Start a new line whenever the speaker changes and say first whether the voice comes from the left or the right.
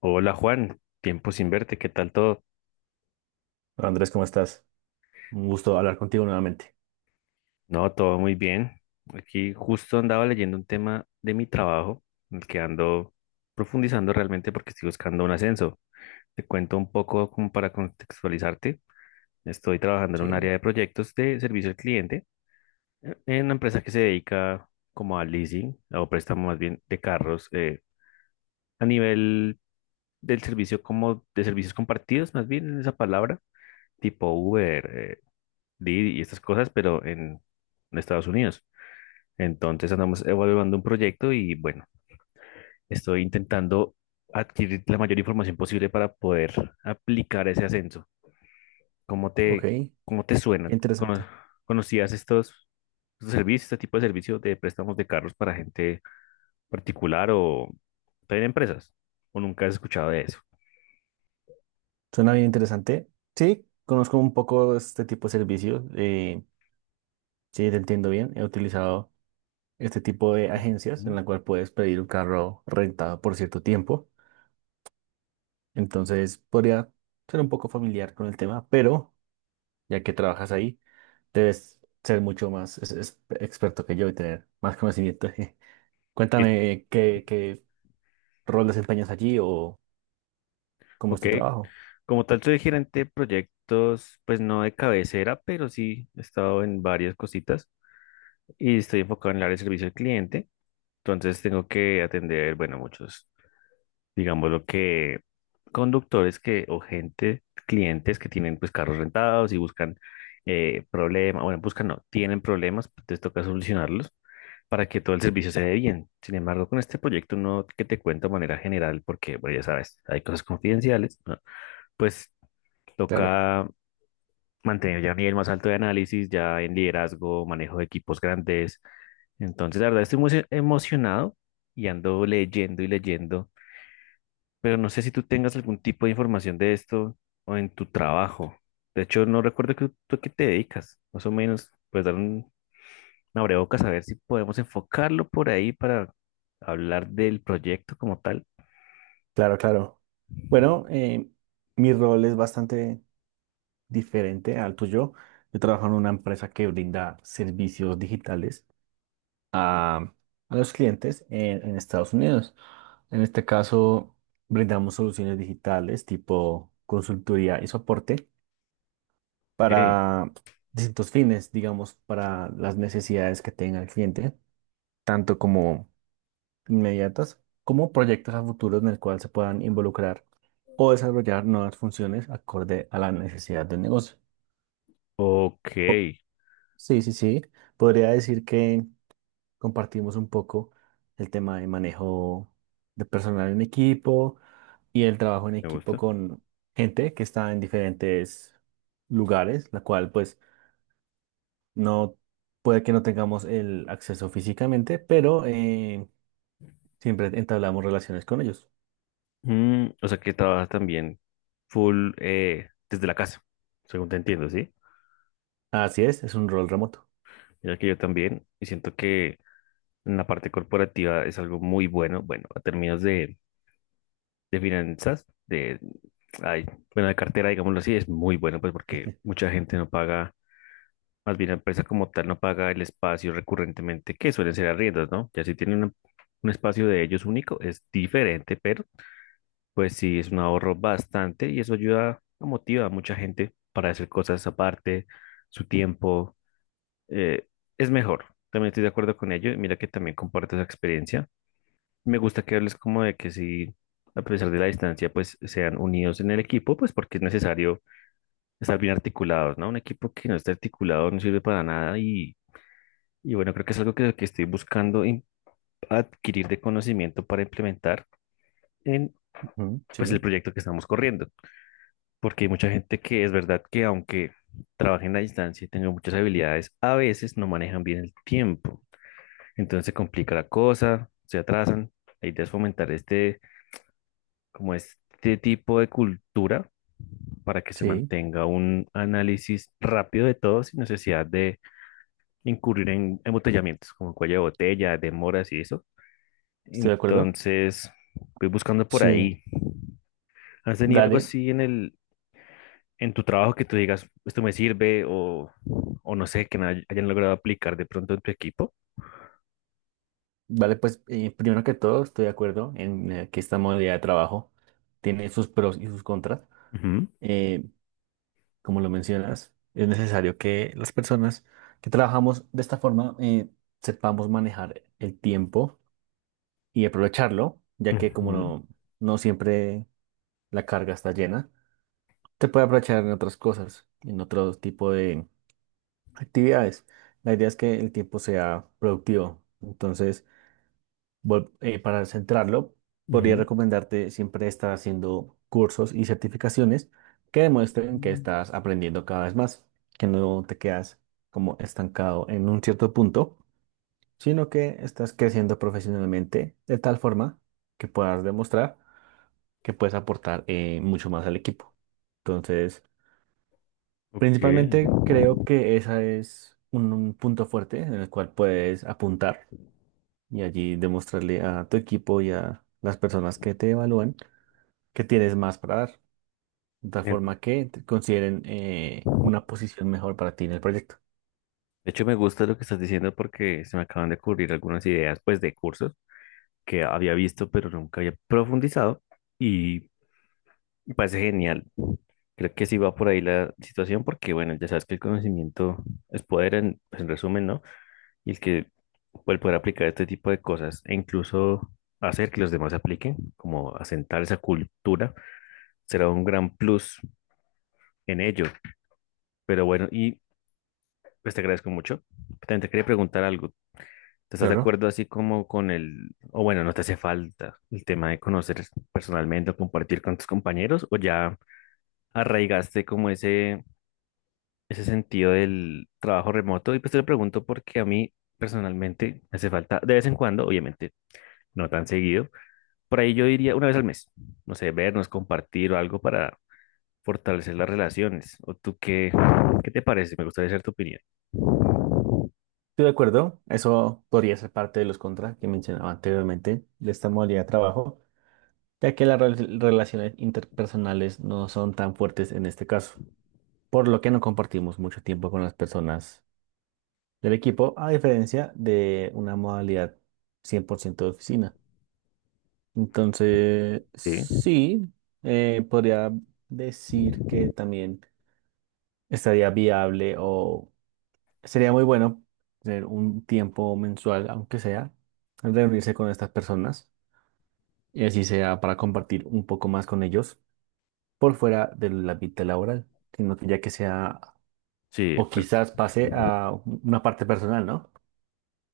left: Hola Juan, tiempo sin verte, ¿qué tal todo?
right: Hola, Andrés, ¿cómo estás? Un gusto hablar contigo nuevamente.
left: No, todo muy bien. Aquí justo andaba leyendo un tema de mi trabajo, en el que ando profundizando realmente porque estoy buscando un ascenso. Te cuento un poco como para contextualizarte. Estoy trabajando en
right: Sí,
left: un área de proyectos de servicio al cliente, en una empresa que se dedica como al leasing o préstamo más bien de carros, a nivel del servicio como de servicios compartidos, más bien en esa palabra, tipo Uber, Didi y estas cosas, pero en Estados Unidos. Entonces andamos evaluando un proyecto y bueno, estoy intentando adquirir la mayor información posible para poder aplicar ese ascenso. ¿Cómo
right: ok,
left: te,
right: qué
left: ¿Cómo te suena?
right: interesante.
left: ¿Conocías estos servicios, este tipo de servicios de préstamos de carros para gente particular o también empresas? ¿O nunca has escuchado de eso?
right: Suena bien interesante. Sí, conozco un poco este tipo de servicios. Sí, te entiendo bien. He utilizado este tipo de agencias en
left: Ujú.
right: la cual puedes pedir un carro rentado por cierto tiempo. Entonces, podría ser un poco familiar con el tema, pero ya que trabajas ahí, debes ser mucho más experto que yo y tener más conocimiento.
left: Y-
right: Cuéntame qué rol desempeñas allí o cómo es
left: Ok.
right: tu trabajo.
left: Como tal, soy gerente de proyectos, pues no de cabecera, pero sí he estado en varias cositas y estoy enfocado en el área de servicio al cliente. Entonces tengo que atender, bueno, muchos, digamos lo que conductores que o gente, clientes que tienen pues carros rentados y buscan, problemas, bueno, buscan no, tienen problemas, pues, les toca solucionarlos para que todo el servicio se dé bien. Sin embargo, con este proyecto no que te cuento de manera general, porque bueno, ya sabes, hay cosas confidenciales, ¿no? Pues
right: Claro,
left: toca mantener ya un nivel más alto de análisis, ya en liderazgo, manejo de equipos grandes. Entonces, la verdad, estoy muy emocionado y ando leyendo y leyendo, pero no sé si tú tengas algún tipo de información de esto o en tu trabajo. De hecho, no recuerdo que, tú a qué te dedicas, más o menos, pues dar una abrebocas a ver si podemos enfocarlo por ahí para hablar del proyecto como tal.
right: claro, claro. Bueno, mi rol es bastante diferente al tuyo. Yo
left: Ujú.
right: trabajo en una empresa que brinda servicios digitales a, a los clientes en Estados Unidos. En este caso, brindamos soluciones digitales tipo consultoría y soporte
left: Ok,
right: para distintos fines, digamos, para las necesidades que tenga el cliente, tanto como inmediatas como proyectos a futuro en el cual se puedan involucrar o desarrollar nuevas funciones acorde a la necesidad del negocio.
left: ok,
right: Sí, sí, sí. Podría decir que compartimos un poco el tema de manejo de personal en equipo y el trabajo en
left: me
right: equipo
left: gusta.
right: con gente que está en diferentes lugares, la cual pues no puede que no tengamos el acceso físicamente, pero siempre entablamos relaciones con ellos.
left: Mm, o sea que trabajas también full, desde la casa, según te entiendo, ¿sí?
right: Así es un rol remoto.
left: Mira que yo también, y siento que en la parte corporativa es algo muy bueno, bueno, a términos de finanzas, de, ay, bueno, de cartera, digámoslo así, es muy bueno, pues porque mucha gente no paga, más bien la empresa como tal no paga el espacio recurrentemente, que suelen ser arriendos, ¿no? Ya si tienen un espacio de ellos único, es diferente, pero pues sí, es un ahorro bastante y eso ayuda, a motiva a mucha gente para hacer cosas aparte, su tiempo. eh, es mejor, también estoy de acuerdo con ello. Y mira que también comparto esa experiencia. Me gusta que hables como de que si, a pesar de la distancia, pues sean unidos en el equipo, pues porque es necesario estar bien articulados, ¿no? Un equipo que no esté articulado no sirve para nada y bueno, creo que es algo que estoy buscando adquirir de conocimiento para implementar en
right: Ujú,
left: pues el
right: sí,
left: proyecto que estamos corriendo. Porque hay mucha gente que es verdad que aunque trabajen a distancia y tengan muchas habilidades, a veces no manejan bien el tiempo. Entonces se complica la cosa, se atrasan. La idea es fomentar como este tipo de cultura para que se
right: sí,
left: mantenga un análisis rápido de todo sin necesidad de incurrir en embotellamientos, como cuello de botella, demoras y eso.
right: estoy de acuerdo.
left: Entonces, voy buscando por
right: Sí,
left: ahí. ¿Has tenido algo
right: dale.
left: así en en tu trabajo que tú digas, esto me sirve o no sé, que no hayan logrado aplicar de pronto en tu equipo?
right: Vale, pues primero que todo estoy de acuerdo en que esta modalidad de trabajo tiene sus pros y sus contras.
left: Ujú.
right: Eh, Como lo mencionas, es necesario que las personas que trabajamos de esta forma sepamos manejar el tiempo y aprovecharlo, ya que como
left: Ujú,
right: no, no siempre la carga está llena, te puede aprovechar en otras cosas, en otro tipo de actividades. La idea es que el tiempo sea productivo. Entonces, bueno, para centrarlo, podría
left: ujú.
right: recomendarte siempre estar haciendo cursos y certificaciones que demuestren que
left: Mm.
right: estás aprendiendo cada vez más, que no te quedas como estancado en un cierto punto, sino que estás creciendo profesionalmente de tal forma que puedas demostrar que puedes aportar mucho más al equipo. Entonces,
left: Ok.
right: principalmente creo que ese es un punto fuerte en el cual puedes apuntar y allí demostrarle a tu equipo y a las personas que te evalúan que tienes más para dar, de tal
left: De
right: forma que te consideren una posición mejor para ti en el proyecto.
left: hecho, me gusta lo que estás diciendo porque se me acaban de ocurrir algunas ideas, pues, de cursos que había visto, pero nunca había profundizado y me parece genial. Creo que sí va por ahí la situación porque, bueno, ya sabes que el conocimiento es poder en, pues, en resumen, ¿no? Y el poder aplicar este tipo de cosas e incluso hacer que los demás apliquen, como asentar esa cultura, será un gran plus en ello. Pero bueno, y pues te agradezco mucho. También te quería preguntar algo. ¿Te estás de
right: Claro,
left: acuerdo así como con el, o bueno, no te hace falta el tema de conocer personalmente o compartir con tus compañeros o ya arraigaste como ese sentido del trabajo remoto? Y pues te lo pregunto porque a mí personalmente me hace falta de vez en cuando, obviamente no tan seguido, por ahí yo diría una vez al mes, no sé, vernos, compartir o algo para fortalecer las relaciones. ¿O tú qué, qué te parece? Me gustaría saber tu opinión.
right: estoy de acuerdo. Eso podría ser parte de los contras que mencionaba anteriormente de esta modalidad de trabajo, ya que las relaciones interpersonales no son tan fuertes en este caso, por lo que no compartimos mucho tiempo con las personas del equipo, a diferencia de una modalidad 100% de oficina. Entonces,
left: Sí,
right: sí, podría decir que también estaría viable o sería muy bueno tener un tiempo mensual, aunque sea, reunirse con estas personas y así sea para compartir un poco más con ellos por fuera de la vida laboral, sino que ya que sea
left: sí, de
right: o
left: acuerdo.
right: quizás pase a una parte personal, ¿no?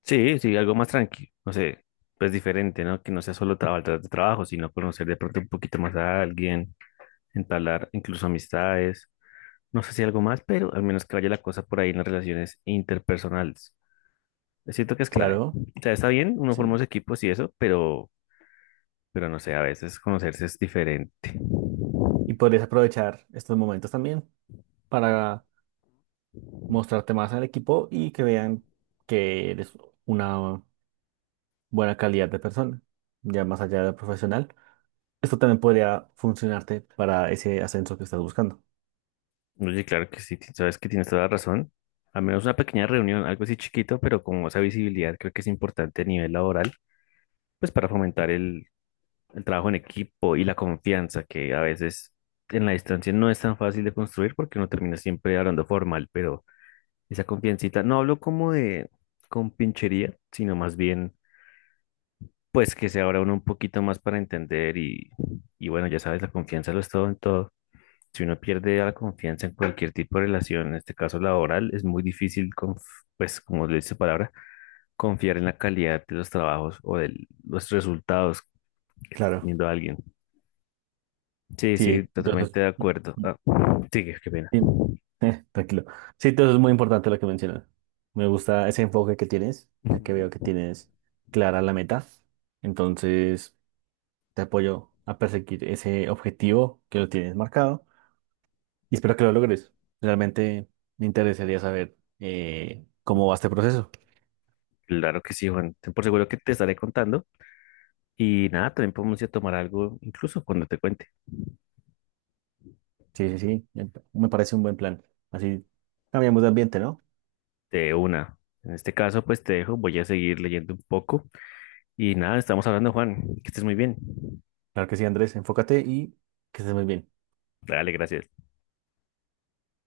left: Sí, sí, algo más tranquilo, no sé, pues diferente, ¿no? Que no sea solo trabajar tras de trabajo, sino conocer de pronto un poquito más a alguien, entablar incluso amistades, no sé si algo más, pero al menos que vaya la cosa por ahí en las relaciones interpersonales. Siento que es clave.
right: Claro,
left: O sea, está bien, uno forma
right: sí.
left: los equipos y eso, pero no sé, a veces conocerse es diferente.
right: Y podrías aprovechar estos momentos también para mostrarte más al equipo y que vean que eres una buena calidad de persona, ya más allá de profesional. Esto también podría funcionarte para ese ascenso que estás buscando.
left: Oye, claro que sí, ti- sabes que tienes toda la razón. Al menos una pequeña reunión, algo así chiquito, pero con esa visibilidad creo que es importante a nivel laboral, pues para fomentar el trabajo en equipo y la confianza, que a veces en la distancia no es tan fácil de construir porque uno termina siempre hablando formal, pero esa confiancita, no hablo como de compinchería, sino más bien, pues que se abra uno un poquito más para entender y bueno, ya sabes, la confianza lo es todo en todo. Si uno pierde la confianza en cualquier tipo de relación, en este caso laboral, es muy difícil, pues como le dice su palabra, confiar en la calidad de los trabajos o de los resultados que está
right: Claro,
left: teniendo alguien. Sí, sí,
right: sí, entonces,
left: totalmente de acuerdo. Ah, sigue, qué pena.
right: sí, tranquilo. Sí, entonces es muy importante lo que mencionas. Me gusta ese enfoque que tienes, ya que veo que
left: Ujú.
right: tienes clara la meta. Entonces, te apoyo a perseguir ese objetivo que lo tienes marcado y espero que lo logres. Realmente me interesaría saber cómo va este proceso.
left: Claro que sí, Juan. Ten por seguro que te estaré contando. Y nada, también podemos ir a tomar algo, incluso cuando te cuente,
right: Sí, sí, sí. Me parece un buen plan. Así cambiamos de ambiente, ¿no?
left: de una. En este caso, pues te dejo, voy a seguir leyendo un poco. Y nada, estamos hablando, Juan. Que estés muy bien.
right: Claro que sí, Andrés. Enfócate y que estés muy bien.
left: Dale, gracias.